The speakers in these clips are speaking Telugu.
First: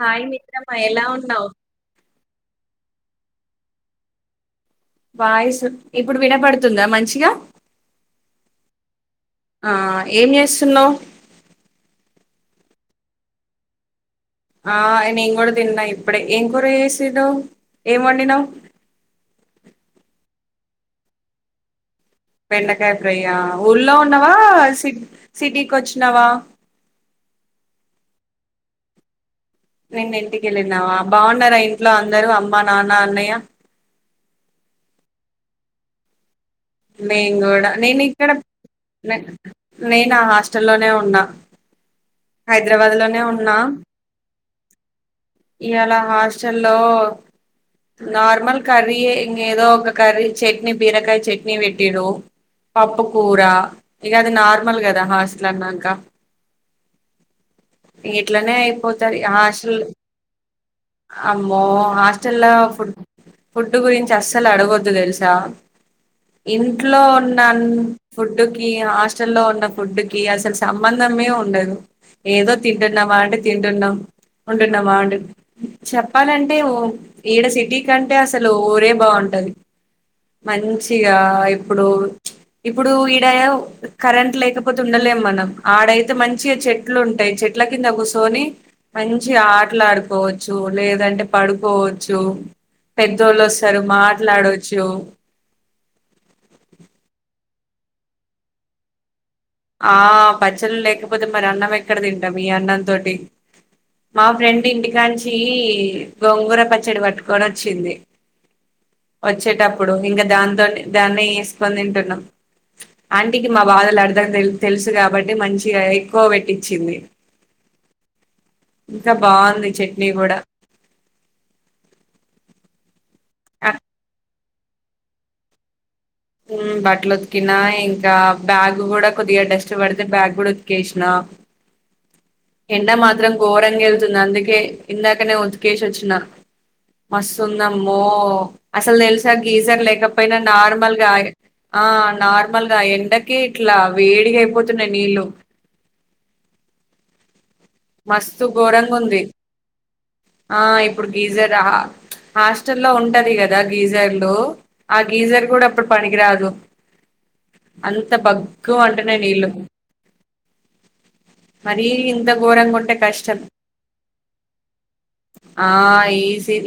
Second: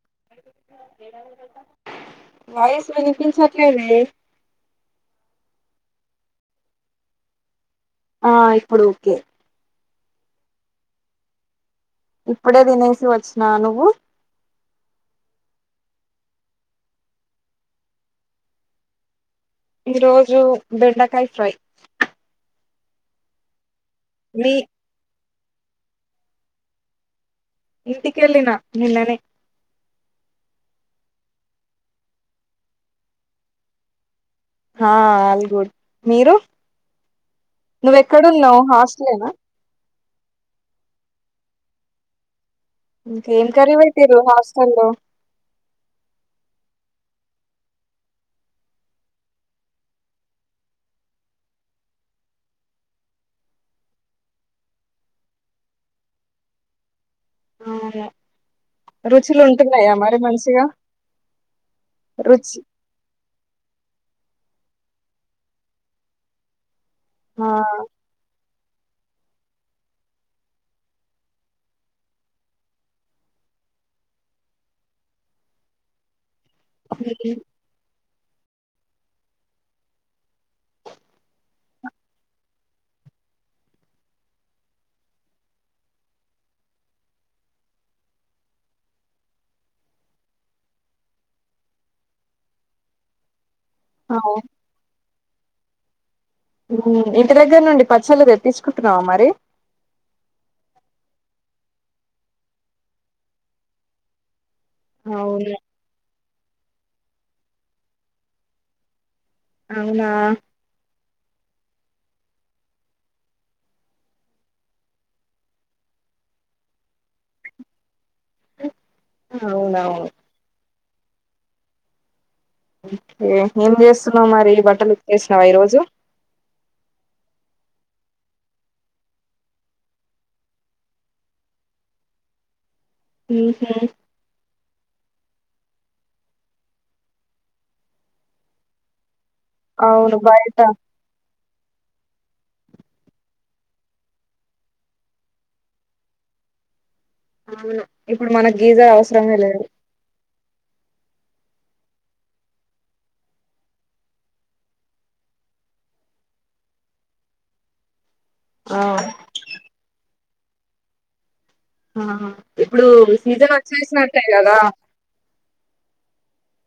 హాయ్ మిత్రమా ఎలా ఉన్నావు వాయిస్ విని పించట్లేదు మ్మే వాయిసు ఇప్పుడు వినపడుతుందా మంచిగా ఆ ఇప్పుడు ఓకే ఆ ఏం చేస్తున్నవ్ ఇప్పుడే తినేసి వచ్చినా నువ్వు ఆ ఎ నేన్ కూడతిన్నా ఇప్పుడే ఏం కూర చేసిర్రు ఏం వండినవ్ ఇ రోజు బెండకాయ ఫ్రై బెండకాయ్ ఫ్రై ఆ ఊర్లో ఉన్నవా మీ సి ట్ సిటీకొ చ్చినవా వా ఇంటికిెల్లి నా నిన్ననే నిన్న ఇంటికి వెళ్ళినవా బాగున్నారా ఇంట్లో అందరుఅమ్మ నాన్న అన్నయ్య హా అల్ గుడ్ మీరు నే కూడా నేను ఇక్కడ నువ్వెక్కడున్నావ్ హాస్టలేనా నే నా హాస్టల్లోనే ఉన్నా హైదరాబాద్ లోనే ఇంకేం ఉన్నా కర్రీ పెట్టిర్రు హాస్టల్లో ఇవాళ హాస్టల్ లో నార్మల్ కర్రీయే ఇంగ ఏదో ఒక కర్రీ చట్నీ బీరకాయ చట్నీ పెట్టిర్రు పప్పు కూర ఇక అది నార్మల్ కదా హాస్టల్ అన్నాక అవును ఇగిట్లనే అయిపోతది రుచులు హాస్టల్ ఉంటున్నాయా మరి మంచిగా అమ్మో హాస్టల్ లా రుచి ఫుడ్ ఫుడ్ గురించి అస్సలు అడగొద్దు తెలుసా ఇంత్ ఇంట్లో ఆ ఉన్నాం ఫుడ్ కీ హాస్టల్ లో ఉన్న ఫుడ్ కి అసలు సంబంధమే ఉండదు ఏదో తింటున్నామా అంటడి తింటున్నాం ఉంటున్నామా ఉంట చెప్పాలండి ఈడ సిటీ క అంటే అసలు ఊరే బాగుంటది మంచిగా ఇప్పుడు ఇప్పుడు ఈడ కరెంట్ లేకపోతే ఉండలేము మనం ఆడైతే మంచిగా చెట్ చెట్లు ఉంటాయి చెట్ల కింద కూర్చొని మంచి ఆటలుడుకోవచ్చు లేదంటే పడుకోవచ్చు పెద్దోళ సారు అవు మాట్లాడచ్చు ఇంటి దగ్గర నుండి పచ్చళ్ళ తె తీసుకుంటున్నావా మరి ఆ పచ్చళ్ళ లేకపోతే మరి అన్నం ఎక్కడ తింటా మీ అన్న తోటి మా ఫ్రెండ్ ఇంటికాంచి అవును గోంగూర పచ్చడి పట్టుకొని వచ్చింది వచ్చేటప్పుడు అవునా ఇంకా దాంతో దాన్ని ఏసుకొని తింటున్నం ఆంటీకి మా బాధలు ఆడు తెలుసు కాబట్టి మంచిగా ఎక్కువ పెట్టించింది ఇంకా బాగుంది చట్నీ అవునవును కూడా ఏ ఏం అక్- చేస్తున్నా మరి బట్టలు ఉతికేసినవా ఈ రోజు బట్టలు ఉతికినా ఇంకా బ్యాగ్ కూడా కొద్దిగా డస్ట్ పడితే బ్యాగ్ కూడా ఉతికేసినా ఎండ మాత్రం ఉహు ఘోరంగా వెళ్తుంది అందుకే ఇందాకనే ఉతికేసి వచ్చిన మస్తుందమ్మో అసలు తెలుసు గీజర్ అవును లేకపోయినా బయట నార్మల్ ఆ నార్మల్ గా ఎండకి ఇట్ల వేడిగా అయిపోతున్నాయి నీళ్ళు అవును ఇప్పుడు మస్తు మనకి గీజర్ ఘోరంగుంది. అవసరమే లేదు ఆ! ఇప్పుడు గీజర్ ఆ ఉహ్ హాస్టల్లో ఉంటది కదా గీజర్ లు ఆ గీజర్ కూడా అప్పుడు పనికిరాదు ఆన్ ఇంత బగ్ ఆ మంటున్నాయి నీళ్ళు మరి ఇంత ఆహా ఇప్పుడు ఘోరంగుంటే కష్టం. సీజన్ వచ్చేసి నట్టే కదా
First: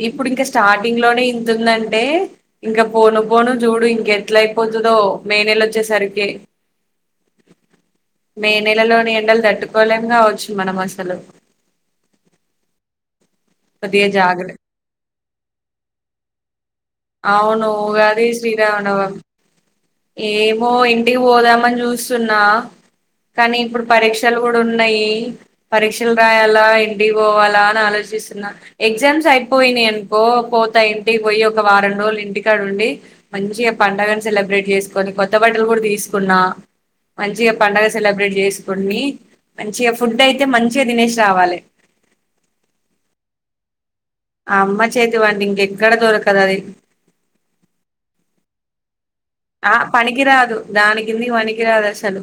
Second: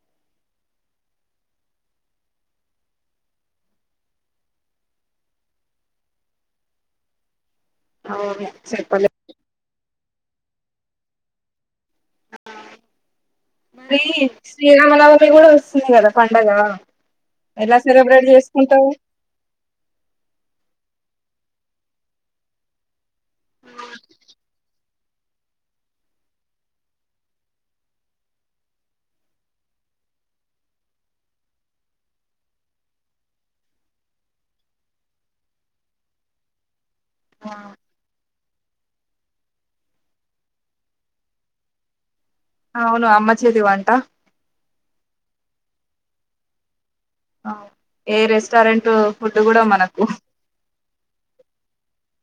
ఇప్పుడు ఇంకా స్టార్టింగ్ లోనే ఇంత ఉందంటే ఇంకా పోను పోను చూడు ఇంక ఎట్ల అయిపోతుందో మే నేల వచ్చే సరికి అవును మే చెప్పలే నెలలోని ఎండలు తట్టుకోలేం రావచ్చు మన భాషలో మీది జాగ్ర శ్రీరామనవమి కూడా వస్తుంది కదా పండగ అవును ఎలా ఉగాది సెలబ్రేట్ చేసుకుంటావు శ్రీరామనవమి ఏమో ఇంటికి పోదామని చూస్తున్నా కానీ ఇప్పుడు పరీక్షలు కూడా ఉన్నాయి పరీక్షలు రాయాలా ఇంటికి పోవాలా అని ఆలోచిస్తున్నా ఎగ్జామ్స్ అయిపోయినాయి అనుకో పోతా ఇంటికి పోయి ఒక వారం రోజులు ఇంటికాడ ఉండి మంచి గ పండగని సెలబ్రేట్ చేసుకొని కొత్త బట్టలు కూడా తీసుకున్నా మంచి గ పండగ సెలబ్రేట్ చేసి కొన్ని మంచిగా ఫుడ్ అయితే మంచిగా తినేసి రావాలే అవును అమ్మ చేతి వంట అమ్మ చేతి వంట ఇంక ఎక్కడ దొరకదు అది ఏ రెస్టారెంట్ ఉ ఆ పనికిరాదు దాని కింది కి పనికిరాదు అసలు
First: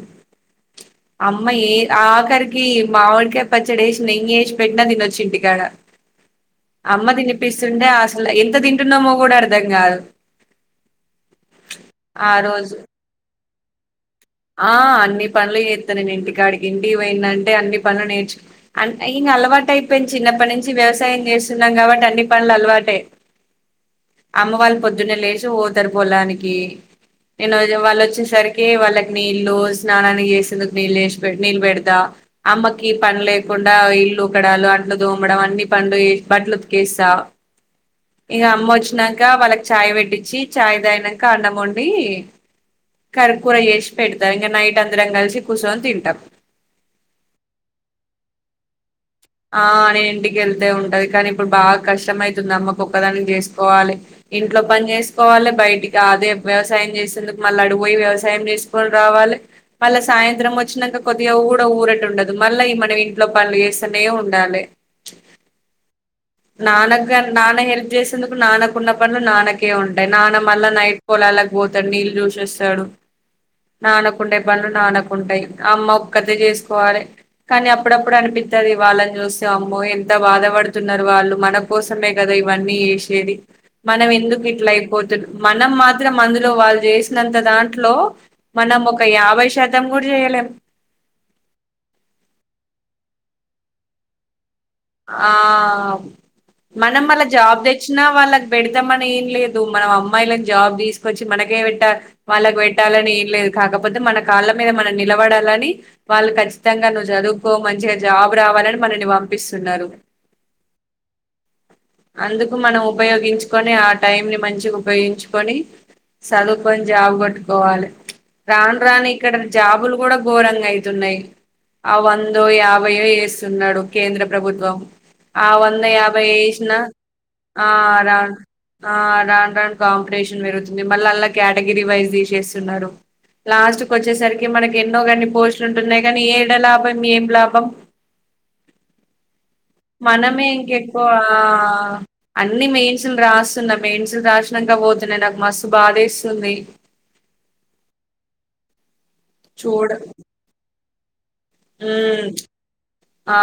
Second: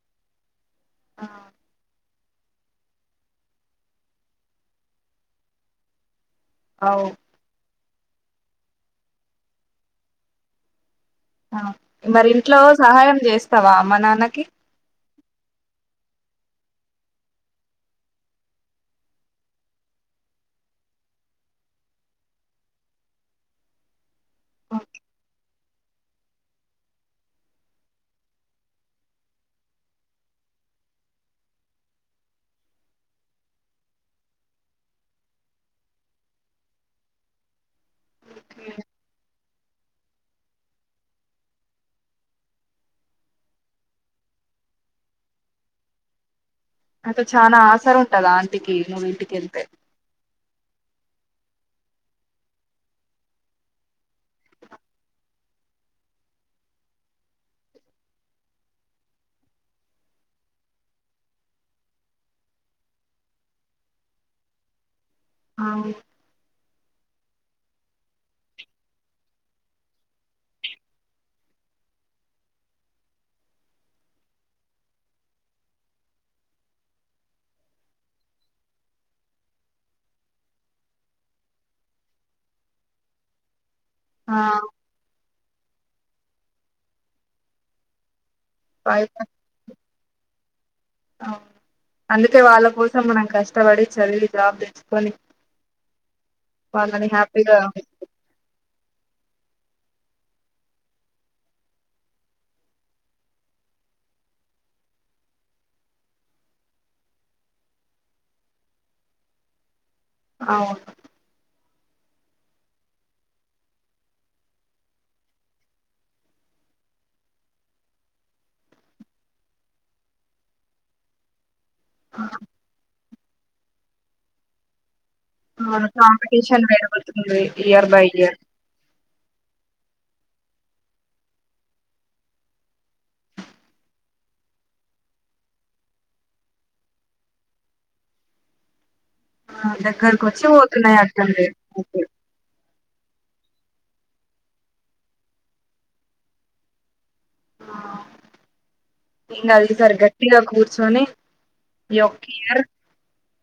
అమ్మ ఏ ఆ క్కరికి మామిడికాయ పచ్చడి ఏసీ నెయ్యి ఏసి పెట్టినా తినొచ్చు ఇంటికాడ అవు అమ్మ తినిపిస్ తుంటే అసలు ఎంత తింటున్నామో కూడా అర్థం కాదు ఆ మరి ఆ ఇంట్లో రోజు సహాయం చేస్తావా అమ్మ నాన్న ఆ అన్ని పనులు చేస్తా నేను ఇంటికాడికి ఇంటి కి పోయింది అంటే అన్ని పనులు నేర్చు అంటే ఇంక అలవాటు అయిపోయింది చిన్నప్పటి నుంచి వ్యవసాయం చేస్తున్నాం కాబట్టి అన్ని పనులు అలవాటే అమ్మ వాళ్ళు పొద్దున్నే లేచి పో ఇద్దరు పొలానికి నేను వాళ్ళు వచ్చేసరికి వాళ్ళ కి నీళ్లు స్నానాన్ని చేసేందుకు నీల్ ఏసీ పే నీళ్లు పెడతా అమ్మకి పని లేకుండా ఇల్లు ఉకడాలు అంట్లు తోమడం అన్ని పనులు బట్టలు ఉతికేస్తా ఇక అమ్మ వచ్చి నంక వాళ్ళక్ చాయ్ పెట్టించి చాయ్ తాగినాక అన్నం వండి కరి కూర చేసి పెడతా ఇంకా నైట్ అందరం కలిసి కూర్చొని తింటాం అంటే చాల ఆసర ఉంటదా ఆంటీకి నువి ఆ నేను ఇంటికి వెళ్తే ఉంట ది కాని ఇప్పుడు బాగా కష్టం అవుతుంది అమ్మకు ఒకదాని చేసుకోవాలి ఇంట్లో పని చేసుకోవాలి బయటికి అదే వ్యవసాయం చేసేందుకు మళ్ళీ అడి పోయి వ్యవసాయం చేసుకొని రావాలి మళ్ళ సాయంత్రం వచ్చినాక కొద్దిగా కూడా ఊరట ఉండదు మళ్ళీ ఈ మనం ఇంట్లో పనులు చే స్తేనె ఉండాలే అవును నాన్నకు నాన్న హెల్ప్ చేసేందుకు నాన్నకున్న పనులు నాన్నకే ఉంటాయి నాన్న మళ్ళా నైట్ పోలాలకు పోతాడు నీళ్ళు చూసస్తాడు నాన్నకుండే పనులు నాన్నకుంటాయి అమ్మ ఒక్కతే చేసుకోవాలి కానీ అప్పుడప్పుడు అనిపిస్తుది వాళ్ళని చూస్తే అమ్మో ఎంత బాధపడుతున్నారు వాళ్ళు మన కోసమే కదా ఇవన్నీ చేసేది మనం ఆ ఎందుకు ఇట్లా అయిపోతున్న మనం మాత్రం అందులో వాళ్ళు చేసినంత దాంట్లో మనం ఒక బయట యాభై శాతం కూడా చేయలేం అవును. అందుకే వాళ్ళ కోసం మనం కష్టపడి చదివి జాబ్ తెచ్చు ఆ మనం వాళ్ళని మళ్ళ హ్యాపీగా జాబ్ తెచ్చినా వాళ్ళకి పెడతామనీ ఏం లేదు నువ్వు మనం అమ్మాయిలను జాబ్ తీసుకొచ్చి మనకేట్ట వాళ్ళకి పెట్టాలని ఏం లేదు కాకపోతే మన కాళ్ళ మీద మనం నిలబడాలని వాళ్ళు కఖచ్చితంగా నువ్వు చదువుకో మంచిగా జాబ్ రావాలని మనల్ని పంపిస్తు న్నారు అవును అందుకు మనం ఉపయోగించుకొని ఆ టైం ని మంచిగా ఉపయోగించుకొని చదువుకొని జాబు కొట్టుకోవాలి రాను రాను ఇక్కడ జాబులు కూడా ఘోరంగా అయితున్నాయి ఆ వందో యాబై ఒ స్తున్నాడు కేంద్ర ప్రభుత్వం ఆ వంద అవును యాభై కాంపిటీషన్ ఏయిసి పెరుగుతుంది ఆ ఇయర్ బై రా ఇయర్ ఆ రాను రాను కాం రేషన్ పెరుగుతుంది మళ్ళ అలా కేటగిరీ వైజ్ తీసేస్తున్నారు లాస్ట్ క వచ్చేసరికి మనకి ఎన్నోన్ని పోస్ట్లు ఉంటున్నాయి కానీ ఏడ లాభం ఏం లాభం దగ్గరకు మనమే వచ్చి పోతున్నాయి ఇంకెక్కువ అట్లనే అన్ని మెయిన్ మల్లి రాస్తున్నా మేన్సు రాసినాక పోతున్నాయి నాకు మస్తు బాధ ఏస్తుంది ఏం కాదు ఇ సారీ గట్టిగా కూర్చొని హ ఈ ఒక్క ఇయర్ ఆ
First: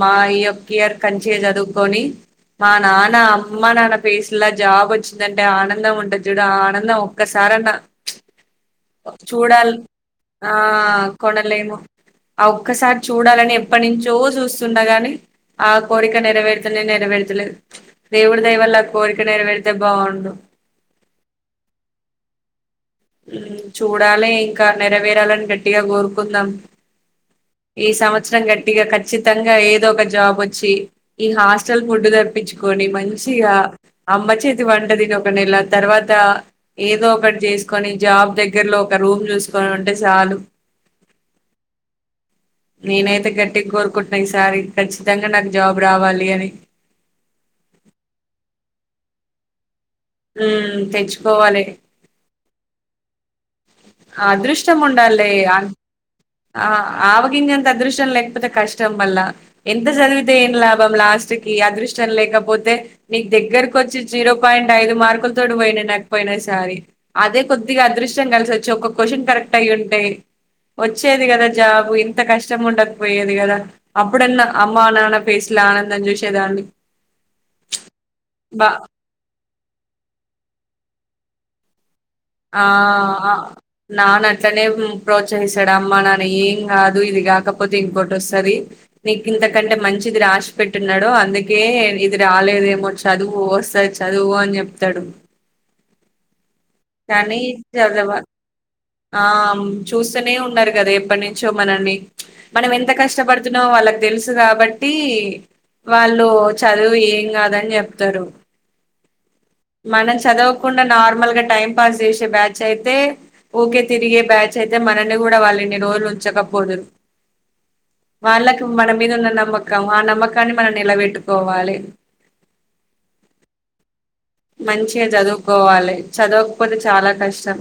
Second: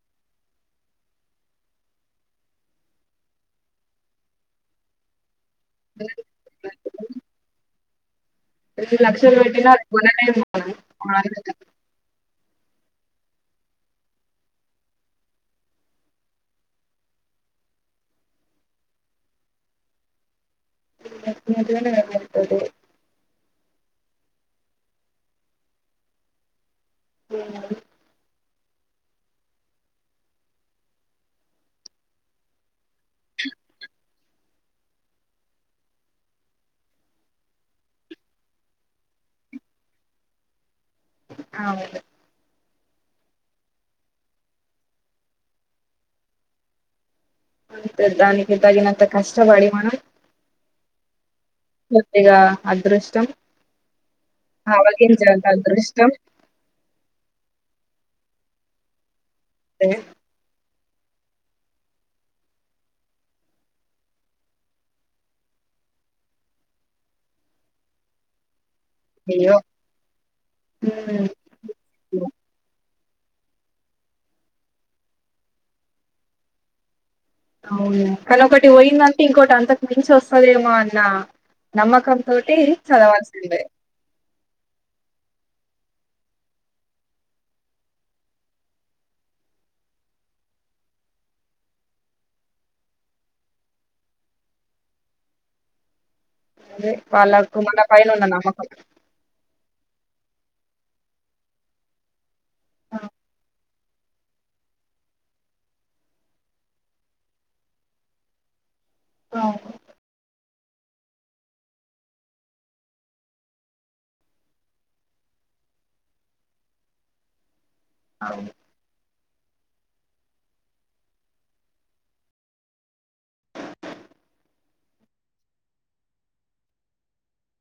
మా ఈ యొక్క ఇయర్ మంచి గా చదువుకొని మా నాన్న అమ్మ నాన్న పేసులా జాబ్ వచ్చిందం ఆ ఆనందం ఉంటది చూడు ఆ ఆనందం ఒక్కసారన్న లక్షలు పెట్టిన చూడాలి. అది కొనలేము ఆ! కొనలేము. ఒక్కసారి చూడాలని ఎప్పటినుంచో చూస్తున్నా గాని ఆ కోరిక నెరవేరుతేనే నెరవేర్తలే దేవుడి దయ వల్ల ఆ కోరిక నెరవేరితే బాగుండు [unintelligible] నెరవేరుతుంది చూడాలి ఇంకా నెరవేరాలని గట్టిగా కోరుకుందాం ఈ సంవత్సరం గట్టి గా ఖచ్చితంగా ఏదో ఒక జాబ్ వచ్చి ఈ హాస్టల్ ఫుడ్డు తపించుకొని మంచిగా అమ్మ చేతి వంటదిని ఒక నెల తర్వాత ఏదో ఒకటి చేసు కని జాబ్ దగ్గరలో ఒక రూమ్ చూసుకొని ఉంటే చాలు అవును నేనైతే గట్టిగా కోరుకుంటున్నా ఈసారి ఖచ్చితంగా నాకు జాబ్ రావాలి అని అంతే దానికి దగినంత కష్టపడి మనం హ్మ్ తెచ్ ముద్దిగా అదృష్టం అదృష్టం ఉండాలే ఆవగించేంత అదృష్టం ఆవగింజంత అదృష్ చొళ్ళె లేకపోతే కష్టంమళ్ళ ఎంత చదివితే ఏం లాభం లాస్ట్ కి అదృష్టం లేకపోతే నీక్ దగ్గరకొచ్చి జీరో పాయింట్ ఐదు మార్కుల్తోటి పోయిన నాక్ పోయిన ఈసారి అదే కొద్దిగా అదృష్టం కలిసి వ. చెవ్ కొక్ క్వషన్ అయ్యో కరెక్ట్ అయి ఉంటే వచ్చేది కదా జాబు ఇంత కష్టం ఉండద్ పోయేది కదా అప్పుడన్న అమ్మా నాన్న ఫెసలా ఆనందం చూసే దాన్ని. అవునే కాని ఒకటి పొయింది అంటే ఇంకోటి అంతక్ మించి వస్తదేమో అన్నా నమ్మక్ ఆ నాన్న అట్లనే ఉమ్ ప్రోత్సహిస్తాడు అమ్మ నా. ఏం కాదు ఇది గాకపోతే ఇంకోటి వస్తాది నీకు ఇంతకంటే మంచిది రాసి పెట్టి ఉన్నాడు అందుకే ఇది రాలేదేమో చదువు వస్తాది చదువు అని జెప్తాడు. అదే కానీ వాళ్ళకు మన పైన చదవ ఉన్న నమ్మకం ఆమ్ చూస్తానే ఉన్నారు కదా ఎప్పట్ని నుంచో మనల్ని మనం ఎంత కష్టపడుతున్నామో వాళ్ళక్. తెలుసు గాబట్టి వాళ్ళు చదువు ఏం కాదని చెప్తారు. అవును, మనం చదవ కుండా నార్మల్ గా టైమ్ పాస్ చేసే బ్యాచ్ అయితే ఓకే తిరిగే బ్యాచ్ అయితే మనల్ని గూడా వాళ్ళు ఇన్ని రోలు ఉచ్చకపోదురు. వాళ్ళకు మనమ్ మీద ఉన్న నమ్మకం ఆ నమ్మకాన్ని మనం నిలబెట్టుకోవాలి. మంచిగా చదువుకోవలె చదవకపోతే చాలా కష్టం.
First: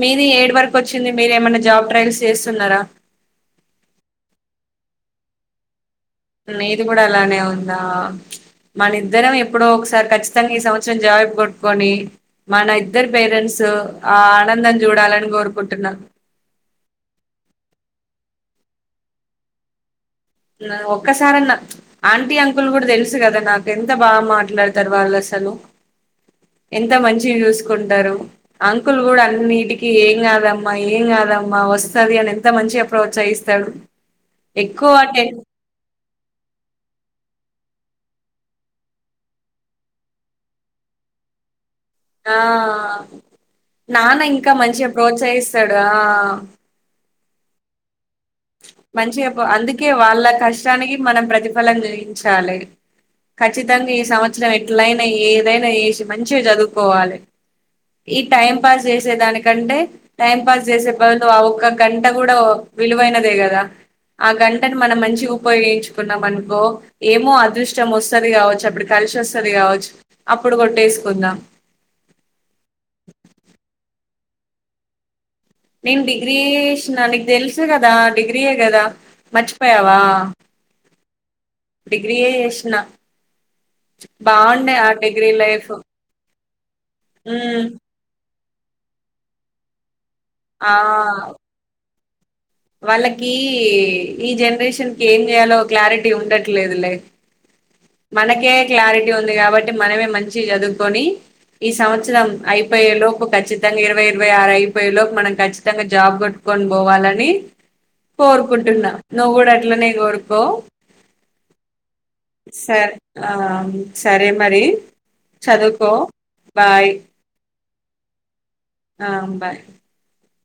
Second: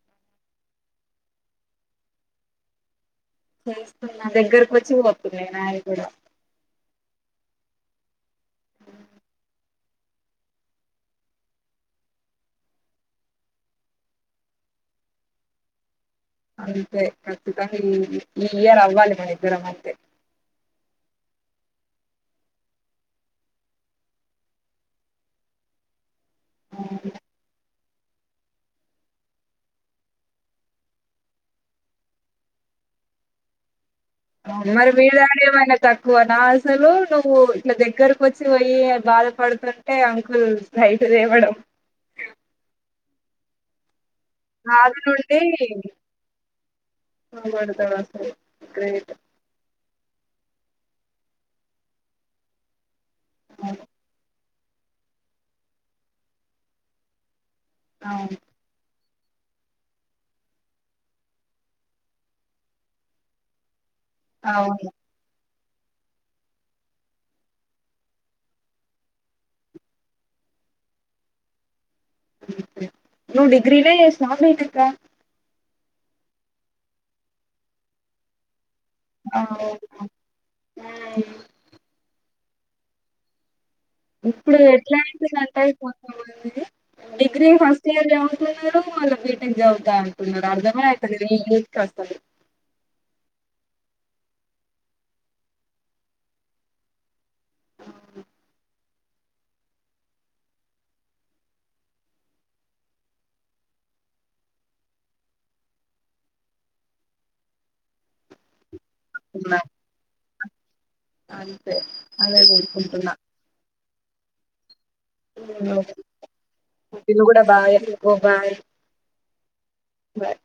మీది ఏడు వరకు వచ్చింది మీరు ఏమన్నా జాబ్ ట్రయల్స్ చేస్తున్నారా. చేస్తున్న దగ్గరకొచ్చి పోతున్నాయ్ నాయి కూడా. నీది కూడా అలానే ఉందా మన ఇద్దరం ఎప్పుడో ఒకసారి ఖచ్చితంగ ఈ సంవత్సరం జాబు గొట్టుకొని మన ఇద్దరి పేరెంట్స్ ఆనందం జుడాలని గోరుకుంటున్న. అంతే ఖచ్చితంగా ఇ ఈ ఇయర్ అవ్వాలి మన ఇద్దరం అంతే. ఒక్కసారన్న ఆంటీ అంకుల్ కూడా తెలుసు కదా నాకు ఎంత బా మాట్లాడతారు వాళ్ళు అస్సలు. ఎంత మంచి న్యూస్. ఉంటారు అంకుల్ కూడా అన్నీటికి ఏం కాదమ్మా ఏం కాదమ్మా వస్తాది అని ఎంత మంచిగ ప్రోత్సహిస్తాడు. మరి ఎక్కువ మీరే టెన్ ఏమైనా తక్కువ నా అసలు నువ్వు ఇట్ల దగ్గరికొచ్చి పోయి బాధపడుతుంటే అంకుల్ బయట తేవడం. ఆ... నాన్న ఇంకా మంచిగా బాధ నుండి ప్రోత్సహిస్తాడు ఆ... తోవ మంచిగా అందుకే వాళ్ళ కష్టానికి మనం ప్రతిఫలం చేయించాలి అవును ఖచ్చితంగా ఈ సం చ్చ ఎట్లయినా ఏదైనా చేసి మంచిగా చదువుకోవలే ఈ అవును టైమ్ పాస్ వేస్త దానికంటే టైం పాస్ చేసే బదులు ఒక్క గంట కూడా విలువైన ఇ కదా ఆ గంటను అవును. మనం మంచి పో ఎయించుకున్నాం అనుకో ఏమో అదృష్టం వస్తుది కావచ్చు అప్పుడు కలిసిస్తుది కావచ్చు అప్పుడు కొట్టేసుకుందాం నువు డిగ్రీ నే చేసినవా బిటెక్ ఆ నేను డిగ్రీ చేసిన నీకు తెలుసు కదా డిగ్రీయే కదా ఆ మచ్చిపోయావా డిగ్రీయే చేసిన ఇప్పుడు బాగుండే ఆ ఎట్లా అయితే డిగ్రీ నట్ లైఫ్ అయిపోతా ఆ డిగ్రీ ఉమ్, ఫస్ట్ ఇయర్ వస్తున్నాడు మళ్ళీ బీటెక్ జాబ్ కావాలంటున్నాడు ఇక్కడ ఆ అర్థమే అయితలేదు ఇంగ్లీష్ కోషన్లు వాళ్ళకి ఈ జనరేషన్ కి ఏం చేయాలో క్లారిటీ ఉండట్లేదులే మనకే క్లారిటీ ఉంది కాబట్టి మనమే మంచి చదువుకొని ఈ సంవత్సరం అయిపోయే లోపు ఖచ్చితంగా ఇరవై ఇరవై ఆరు అయిపోయే లోపు మనం ఖచ్చితంగా జాబ్ కొట్టుకొని పోవాలని కోరుకుంటున్నా నువ్వు కూడా అట్లనే కోరుకో అంతే అదే సరే కోరుకుంటున్నా ఆ సరే మరి చదువుకో బాయ్ [unintelligible] కూడా బాగ ఓ బాయ్ ఆ బాయ్ బాయ్